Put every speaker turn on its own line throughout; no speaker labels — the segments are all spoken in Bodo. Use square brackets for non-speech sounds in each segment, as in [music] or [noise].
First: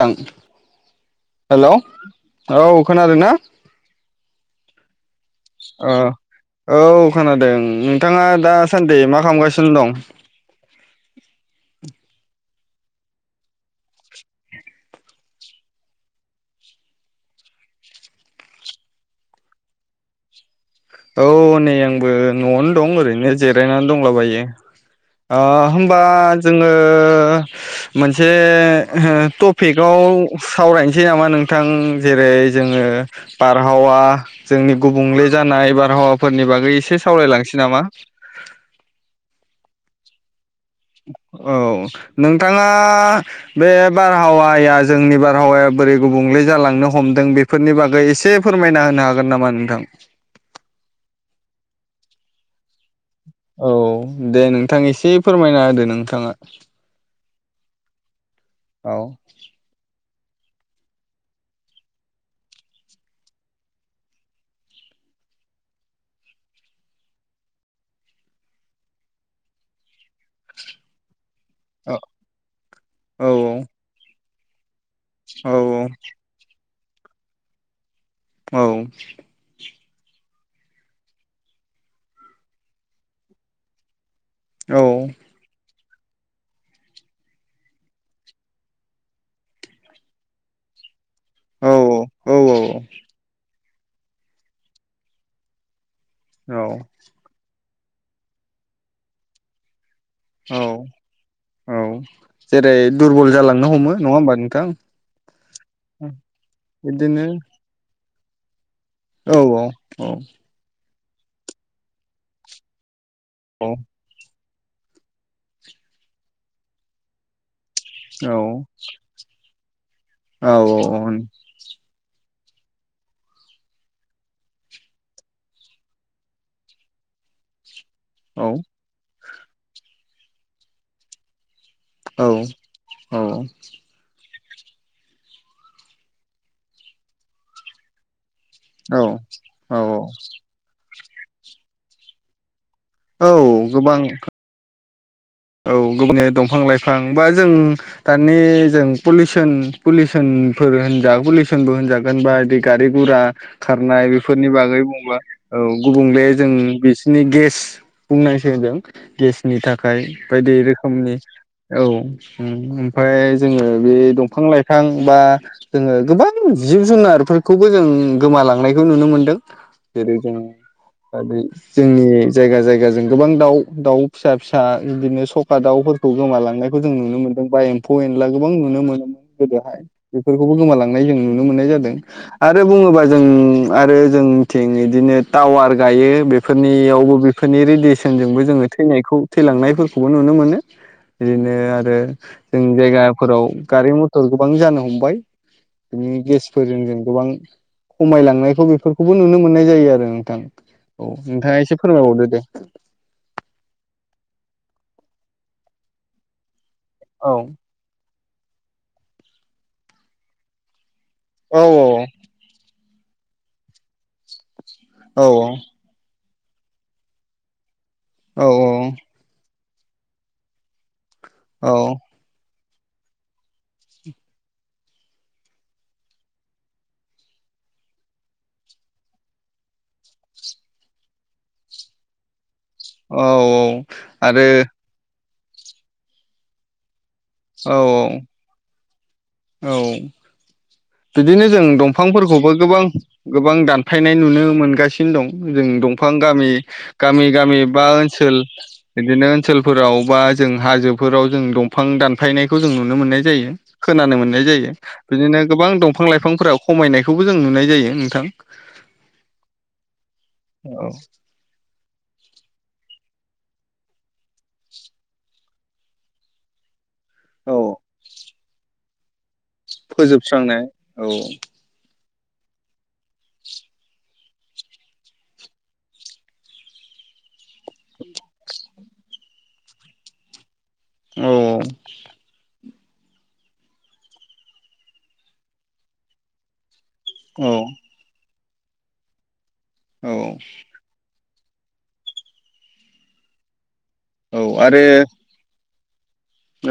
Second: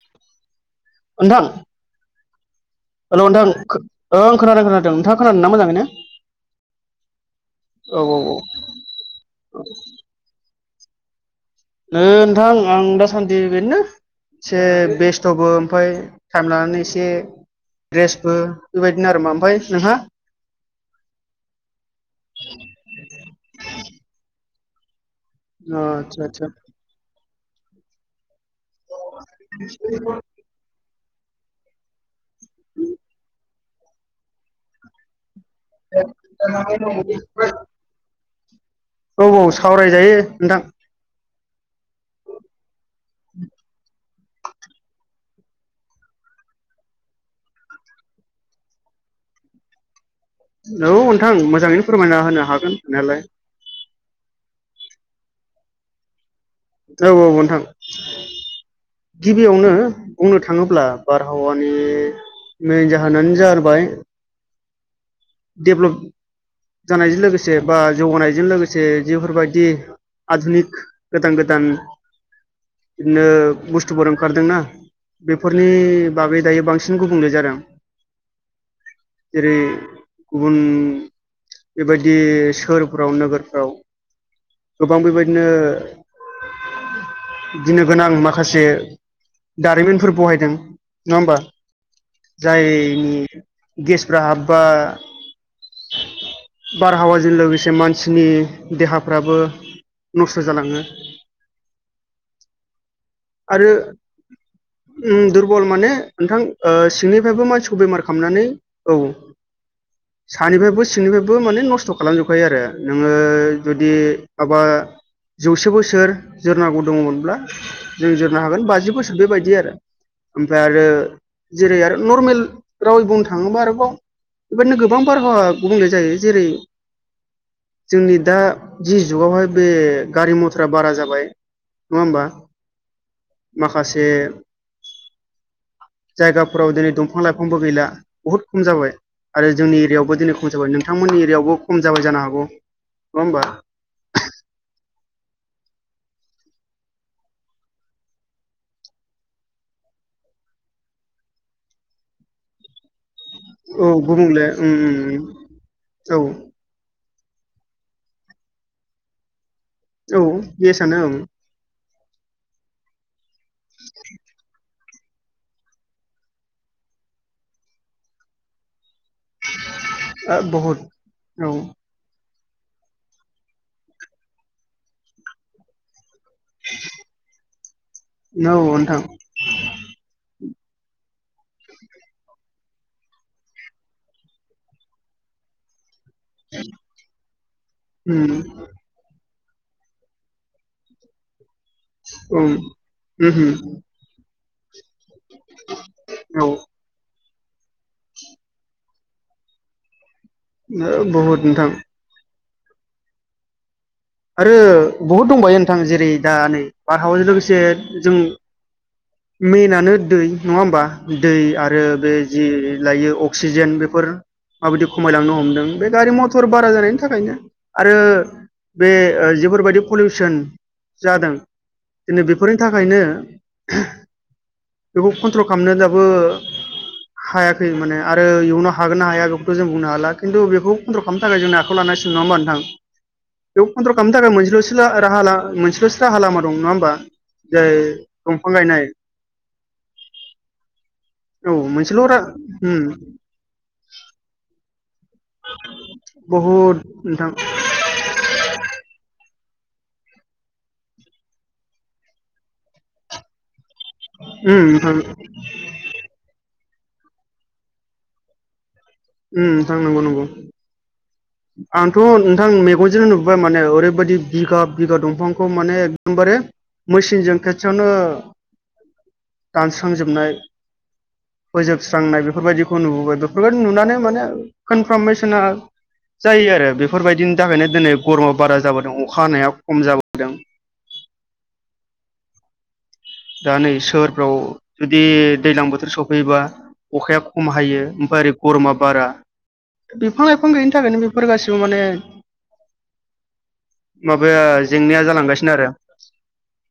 [unintelligible] हेलौ
हेलौ नोंथां खो ओं खोनादों - खोनादों नोंथाङा खोनादों ना मोजाङैनो
ओ औ खोनादों
औ औ
नोंथाङा
औ
दासान्दि मा खामगासिनो दं
नोंथां आं दासान्दि बेदिनो एसे बेस्थ'बो ओमफाय टाइम लानानै एसे द्रेसबो बेबायदिनो आरो मा ओमफाय नोंहा
औ नै आंबो न'आवनो दं ओरैनो जेरायनानै दंलाबायो ओ होमबा
आदसा आदसा
जोङो मोन से टपिकआव सावरायनोसै नामा नोंथां जेरै जोङो बारहावा जोंनि गुबुंले जा नाय बारहावाफोरनि बागै एसे सावरायलांसै नामा
जायो नोंथां
औ नोंथाङा बे बारहावाया जोंनि बार हावाया बोरै गुबुंले जालांनो हमदों बेफोरनि बागै एसे फोरमायना होनो हागोन नामा नोंथां
औ नोंथां मोजाङैनो फोरमायना होनो हागोन हानायालाय
औ दे नोंथां एसे फोरमायना होदो नोंथाङा
औ - औ नोंथां
औ
गिबियावनो बुंनो थाङोब्ला बारहावानि मेेन जाहोनानो जारबाय देभ्लप जानायजों लोगोसे बा जौगानायजों लोगोसे जिफोरबायदि आधुनिक गोदान गो दान
औ
बिदिनो बुस्थुफोर ओंखारदोंना
औ
बेफोरनि बागै दायो बांसिन गुबुंले जादों
औ
जेरै गुबुन बेबायदि सोहोरफ्राव नोगोरफ्राव
औ
गोबां बेबायदिनो [unintelligible] गिनो गोनां माखासे दारिमिनफोर बहायदों। नङा होमबा
औ
जायनि गेसफ्रा हाबबा
औ
बारहावाजों लोगोसे मानसिनि देहाफ्राबो नस्थ'
औ
जालाङो।
औ जेरै दुरबल
आरो
जालांनो हमो नङा होमबा नोंथां।
उम दुरबल माने नोंथां ओ
बिदिनो
सिंनिफ्रायबो मानसिखौ बेमार खामनानै
औ औ औ
बो सिंनिफायबो माने नस्थ' खालामजोबखायो आरो नोङो
औ
जुदि माबा जौसे बोसोर जोरनांगौ दङोमोनब्ला जों जोरनो हागोन बाजि बोसोर बेबायदि आरो
औ
ओमफाय आरो जेरै आरो नर्मेल रावै बुंनो थाङोबा आरोबाव बेबादिनो गोबां बारहावा गुबुंले जायो जेरै जोंनि दा
औ औ
जि जुगावहाय बे गारि मथरा बारा जाबाय नङा होमबा माखासे जायगाफोराव दिनै दंफां लाइफांबो गैला बहुद खम
औ
जाबाय। आरो जोंनि
औ औ
एरियावबो दिनै खम जाबाय नोंथांमोननि एरियावबो खम जाबाय जानो हागौ। नङा
औ
होमबा
गोबां औ गोबानि दंफां लाइफां बा जों दानि जों पलिउसन पलिउसन ओ फोर होनजा पलिउसनबो होनजागोन बा इदि गारि गुरा
औ
खारनाय
गुबुंले
बेफोरनि
उम
बागै
उम
बुंब्ला औ
औ
गुबुंले जों नि गेस बुंनांसै होनदों गेसनि थाखाय
औ
बायदि
गेसआनो
रोखोमनि
ओं
औ। ओम ओमफाय जोङो बे दंफां लाइफां बा जोङो गोबां जिब जुनार फोरखौबो जों गोमा लांनाय खौ नुनो मोनदों जेरै जों ओ बे
औ
जोंनि जायगा जायगाजों गोबां दाउ दाउ फिसा फिसा बिदिनो स'खा दाउ खौ गोमालांनायखौ जों नुनो मोनदों बा एम्फौ एनला गोबां नुनो
नोंथां
मोनोमोन गोदोहाय बेफोर खौबो गोमालांनाय जों नुनो मोननाय जादों आरो बुङोबा जों आरो जों थिं बिदिनो टावार गायो बेफोरनियावबो बेफोरनि
उम
रेडियेसनजोंबो जोङो थैनायखौ थैलांनाय फोरखौबो नुनो मोनो बिदिनो आरो
उम
जों जायगाफोराव
उम
गारि मथर गोबां जानो हमबाय बिनि
औ ओ
गेसफोरजों जों गोबां खमायलांनायखौ बेफोरखौबो नुनो मोननाय जायो आरो नों थां औ
बहुद
नोंथाङा
नोंथां
एसे फोरमायबावदो दे।
आरो बहुद दंबायो नोंथां जेरै दा नै बारहावाजों
औ
लोगोसे जों मेनानो दै नङा होमबा दै
औ
आरो बे जि लायो अक्सिजेन बेफोर माबायदि
औ
खमायलांनो हमदों बे गारि मथर बारा जानायनि थाखायनो। आरो
औ
बे ओ जिफोरबायदि पलिउसन जादों
औ
दिनै बेफोरनि थाखायनो बेखौ कन्ट्रल खालामनो दाबो हायाखै माने आरो इयुनाव हागोन ना हाया बेखौथ' जों बुंनो हाला खिन्थु बेखौ कन्ट्रल खालामनो थाखाय जों आखायाव लाना सिगोन नङा होमबा नोंथां।
औ
बेयाव कन्ट्रल खालामनो थाखाय
आरो
मोनसेल'सो राहा ला मोनसेलसो राहा लामा दं नङा होमबा।
औ
जाय दंफां गायनाय
औ बिदिनो
औ
जों
मोनसेल' रा
दंफांफोरखौबो गोबां
उम
गोबां दानफायनाय नुनो मोनगासि नो दं जों दंफां गामि
बहुद नोंथां
गामि गामि बा ओनसोल बिदिनो ओनसोलफोराव बा जों हाजोफोराव जों दंफां दानफायनायखौ जों नुनो मोननाय जायो। खोनानो मोननाय
उम
जायो
नोंथां उम
बिदिनो गोबां दंफां लाइफांफोरा खमायनायखौबो जों नुनाय जायो नोंथां।
उम नोंथां नंगौ नंगौ
औ
आंथ नोंथां मेगनजों नु बा माने ओरैबायदि बिघा बिघा दंफांखौ माने एकदमबारे मेसिनजों
औ
खेथसेयावनो दानस्रांजोबनाय
फोजोबस्रांनाय औ
फोजोबस्रांनाय बेफोरबायदिखौ नुबोबाय बेफोरबायदि नुनानै माने कनफरमेना जायो आरो बेफोरबायदिनि थाखायनो दिनै गरमा बारा जाबाय अखा हानाया खम जाबोदों
औ
दा नै सोहोरफ्राव जुदि दैज्लां बोथोर सफैयोबा अखाया खम
औ
हायो ओमफाय ओरै गरमा बारा
औ
बिफां लाइफां गैयिनि थाखायनो बे बेफोर गासिबो माने
औ
माबाया
आरो
जेंनाया जालांगासिनो आरो [unintelligible]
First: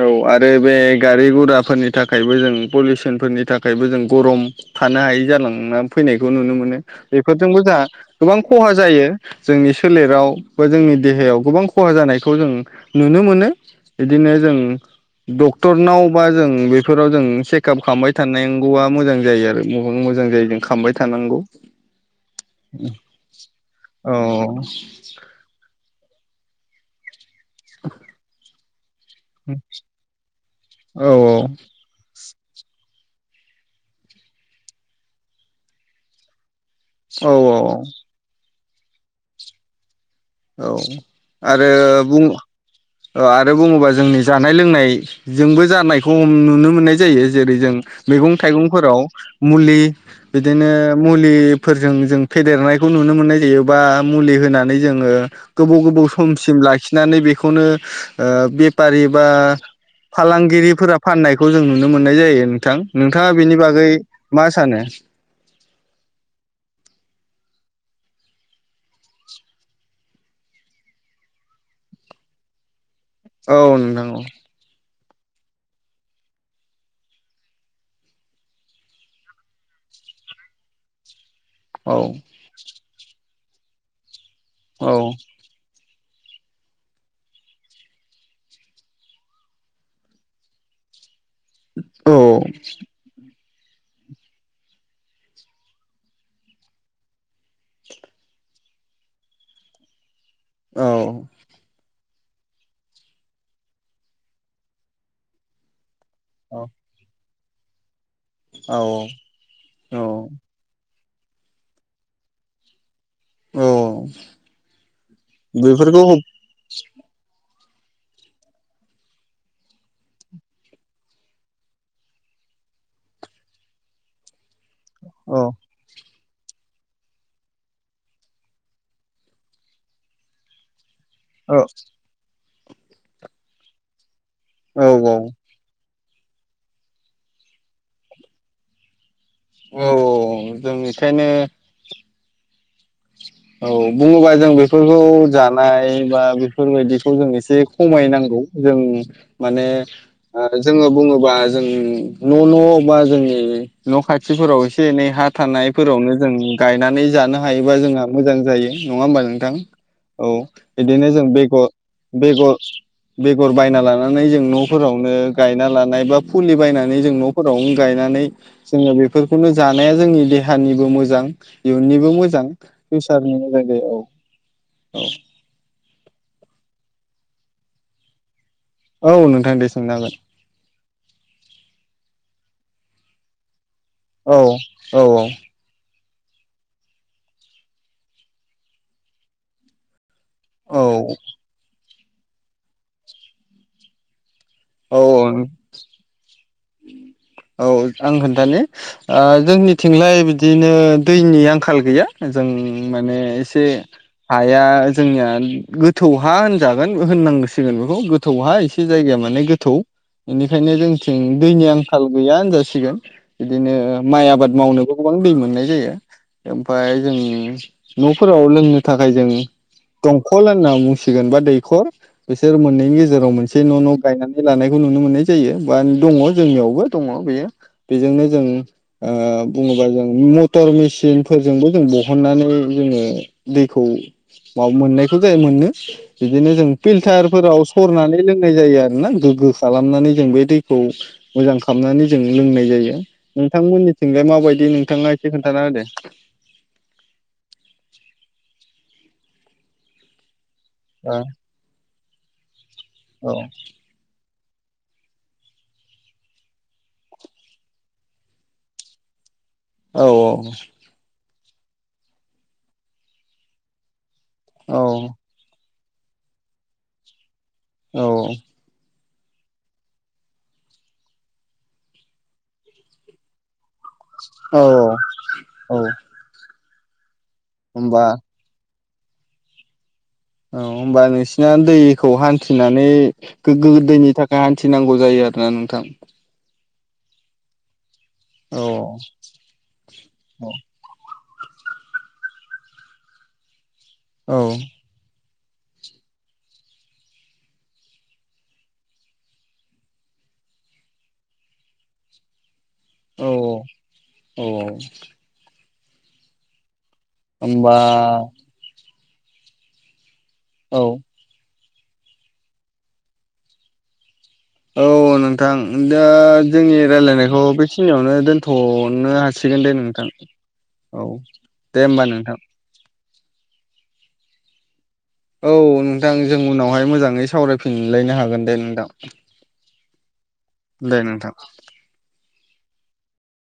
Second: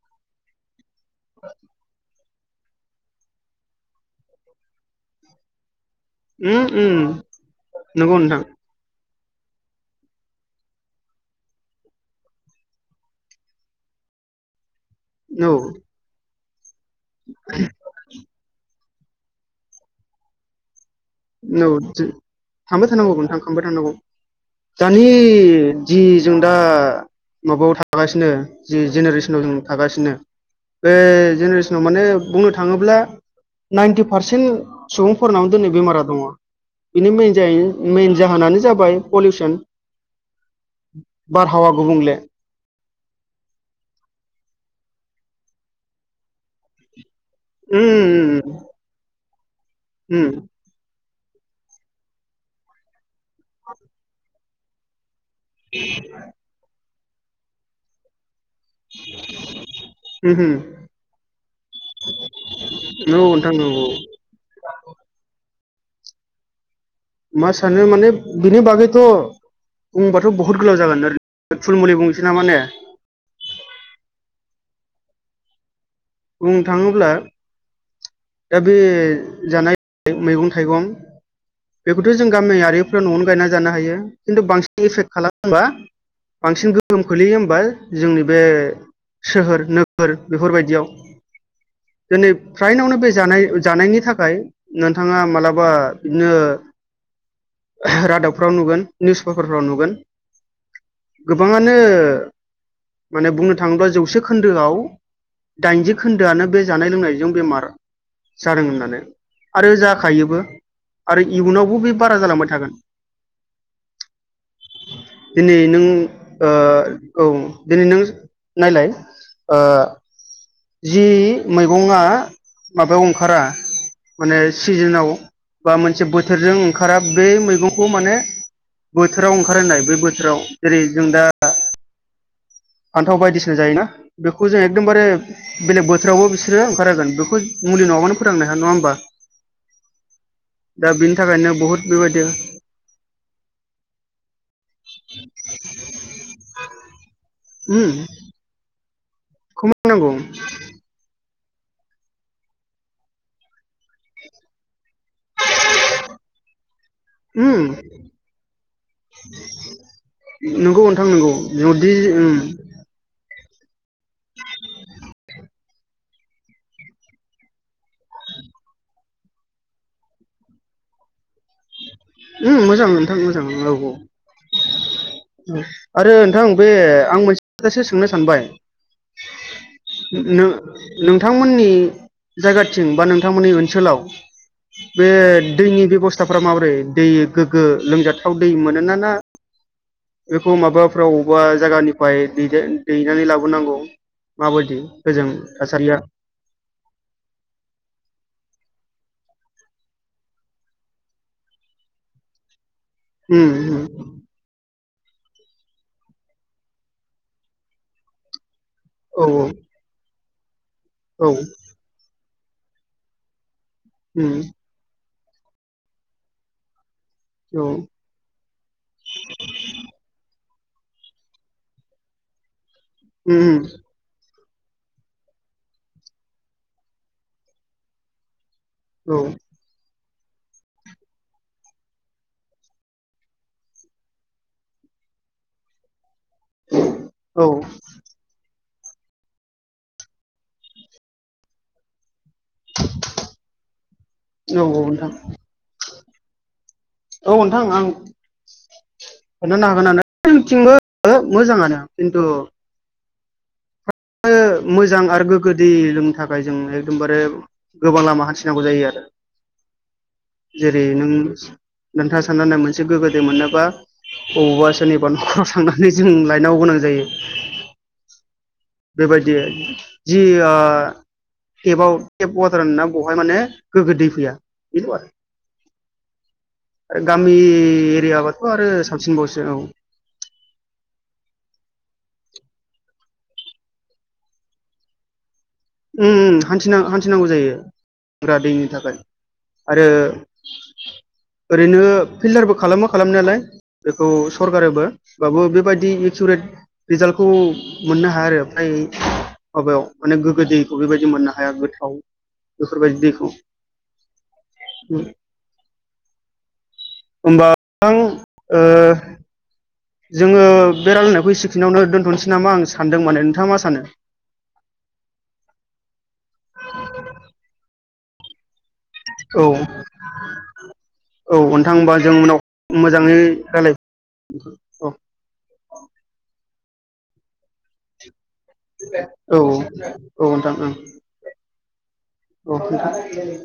औ आरो बे गारि गुराफोरनि थाखायबो जों पलिउसनफोरनि थाखायबो जों गरम थानो हायै जालांना फैनायखौ नुनो
उम
मोनो
उम
बेफोरजोंबो जोंहा
नंगौ
गोबां
नोंथां
खहा जायो जोंनि सोलेराव बा जोंनि देहायाव गोबां खहा जानायखौ जों नुनो मोनो इदिनो जों
औ
डक्टरनावबा जों बेफोराव जों चेकआप खालामबाय थांगौआ मोजां जायो आरो मा मोजां जायो जों खामबाय
औ थांबाय थानांगौ नोंथां थांबाय थनांगौ
औ
दानि [unintelligible] जि जों दा माबायाव थागासिनो जि जेनेरेसनाव जों थागासिनो बे
औ
जेनेरेसनाव माने बुंनो थाङोब्ला नाइन्टि पारसेन्ट सुबुंफोरनाव दिनै बेमारा दङ बिनि मेेन
औ औ
जाइन मेन जाहोनानो जाबाय पलिउसन
औ आरो
बारहावा गुबुंले
बुं ओ आरो बुङोबा जोंनि जानाय लोंनायजोंबो जानायखौ नुनो मोननाय जा यो जेरै जों
उम
मैं
उम
थाइंफोराव मुलि
उम
बिदिनो मुलिफोरजों जों फेदेरनायखौ नुनो मोननाय जायोबा मुलि होनानै जोङो गोबाव गोबाव समसिम लाखिनानै बेखौनो ओ बेफारि बा
उम
फालांगिरिफोरा फाननायखौ जों नुनो मोननाय जायो नोंथां
औ
नोंथाङा
नोंथां
बेनि
औ
बागै मा सानो [unintelligible]
मा सानो माने बिनि बागैथ' बुंबाथ' बहुत गोलाव जागोन ओरै नो थुल मुलै बुंनोसै नामा ने
औ नोंथां औ
बुंनो थाङोब्ला दा बे जानाय मैगं थाइगं
औ
बेखौथ' जों गामियारिफ्रा न'आवनो गायना जानो हायो खिन्थु बांसिन
औ
एफेक्ट खालामोबा बांसिन गोहोम खोलैयो होमबा जोंनि बे सोहोर नोगोर बेफोरबायदियाव
औ
दिनै फ्रायनावनो बे नाय जानायनि थाखाय नोंथाङा मालाबा बिदिनो रादाबफ्राव नुगोन निउस पेपारफ्राव नुगोन
औ
गोबाङानो माने बुंनो थाङोब्ला जौसे खोन्दोआव दाइनजि खोन्दोआनो बे जानाय लोंनायजों बेमार जादों होननानै
औ
आरो जाखायोबो आरो इयुनावबो बे बारा जालांबाय थागोन
औ
दिनै नों
बेफोरखौ औ
ओ औ दिनै नों नायलाय ओ जि मैगङा माबायाव ओंखारा माने सिजोनाव बा मोनसे बो थोरजों ओंखारा बे मैगंखौ माने बोथोराव ओंखारहोनाय बै बोथोराव जेरै जों दा
[unintelligible]
फान्थाव बायदिसिना जायोना बेखौ जों
औ
एकदमबारे बेलेग बो फोरावबो बिसोरो ओंखार होगोन बेखौ मुलि नङाबानो फोथांनो हाया नङा होमबा?
औ जों
दा बिनि
बेखायनो
थाखायनो बहुद बेबायदि
औ बुङोबा जों बेफोरखौ जानाय बा बेफोरबायदि जों एसे
उम
खमायनांगौ जों
खौ
माने
मावनांगौ
ओ जोङो बुङोबा जों न' न' बा जोंनि न' खाथिफोराव एसे एसे एनै हा थानायफोरावनो जों गायनानै जानो हायो।
उम
बा जोंहा मोजां जायो नङा होमबा नोंथां? औ
नंगौ नोंथां
बिदिनो जों
नंगौ नदि उम
बेग-बेग बेगर बायना लानानै जों न'फोरावनो गायना लानाय बा फुलि बायनानै जों न'फोरावनो गायनानै जोङो बेफोरखौनो जानाया जोंनि देहानिबो मोजां इयुननिबो मोजां
उम मोजां नोंथां मोजां औ औ औ। आरो नोंथां बे आं मोनसे खोथासो सोंनो सानबाय
औ नोंथां दे सोंनो हागोन
नोंथांमोननि जायगाथिं बा नोंथांमोननि ओन सोलाव
औ औ
बे दैनि बेबस्थाफ्रा माबोरै दै गोग्गो लोमजाथाव दै मोनोना ना बेखौ
औ
माबाफ्राव बा जागानिफाय दैदे दैनानै लाबोनांगौ माबायदि
औ
गोजों थासारिया
औ औ आं खोनथानि ओ जोंनिथिंलाय बिदिनो दैनि आंखाल गैया जों माने
उम
एसे
उम
हाया जोंनिया गोथौ हा होनजागोन होननांसिगोन बेखौ गोथौहा एसे जायगाया
औ
माने गोथ बेनिखायनो
औ
जोंनिथिं दैनि आंखाल गैया होनजासिगोन बिदिनो माइ
उम
आबाद मावनोबो गोबां दै मोननाय जायो ओमफाय जों
औ
न'फोराव लोंनो थाखाय जों दंखल होनना बुंसिगोन बा दैखर बिसोर मोननैनि गेजेराव
उम
मोनसे न' न' गायना लानायखौ नुनो मोननाय जायो बा दङ' जोंनियावबो दङ' बेयो बेजोंनो जों ओ
औ
बुङोबा जों मटर मेसिनफोरजोंबो जों दिहुनानै जोङो दैखौ मा मोननायखौ जायो मोनो बिदिनो जों
औ
फिल्टारफोराव सरनानै लोंनाय जायो आरोना गोग्गो खालामनानै जों बे दैखौ मोजां खालामनानै जों लोंनाय जायो नोंथांमोननिथिंलाय माबायदि
औ
नोंथाङा
नोंथां
एसे खोन्थाना होदे।
औ नोंथां आं खोनथानो हागोनानो जोंनिथिंबो मोजाङानो खिन्थु
औ।
ओ मोजां आरो गोग्गो दै लोंनो थाखाय जों एकदमबारे गोबां लामा हान्थिनांगौ जायो आरो
औ
जेरै नों नोंथाङा साननानै मोनसे गोग्गो दै मोननोबा बबावबा
औ
सोरनिबा न'खराव थांनानै जों लायनांगौ गोनां जायो।
औ।
बेबायदि जि ओ टेपाव टेप वाटार होना बेवहाय माने गोग्गो दै फैया
औ औ
बेनो आरो
औ
आरो गामि
होमबा
एरियाबाथ' आरो साबसिनबावसो औ।
औ होनोमबा नोंसिना दैखौ हान्थिनानै गोग्गो दैनि थाखाय हान्थिनांगौ जायो आरो ना नोंथां?
थिना हान्थिनांगौ जायो लोंग्रा
औ
दैनि थाखाय आरो
औ
ओरैनो फिल्टारबो खालामो खालामनायालाय बेखौ
औ
सरगारोबो होनबाबो बेबायदि एकुरेट रिजाल्टखौ मोननो हाया आरो ओमफ्राय माबायाव माने गोग्गो दैखौ बेबायदि मोननो हाया गोथाव बेफोरबायदि
औ
दैखौ
औ
होमबा नोंथां ओ जोङो
औ
बे रायलायनायखौ इसिखिनिावनो दोन्थ'नोसै नामा आं सानदों माने नोंथाङा मा सानो?
औ नोंथां दा जोंनि रायलायनायखौ बेखिनियावनो दोनथ' नो
औ
हासिगोन दे नोंथां औ
नोंथां
दे होमबा
जों
नोंथां
उनाव मोजाङै रायलाय औ
औ नोंथां जों उनावहाय मोजाङै सावरायफिनलायनो हागोन दे नोंथां
औ। औ नोंथां ओं
दे नोंथां
औ नोंथां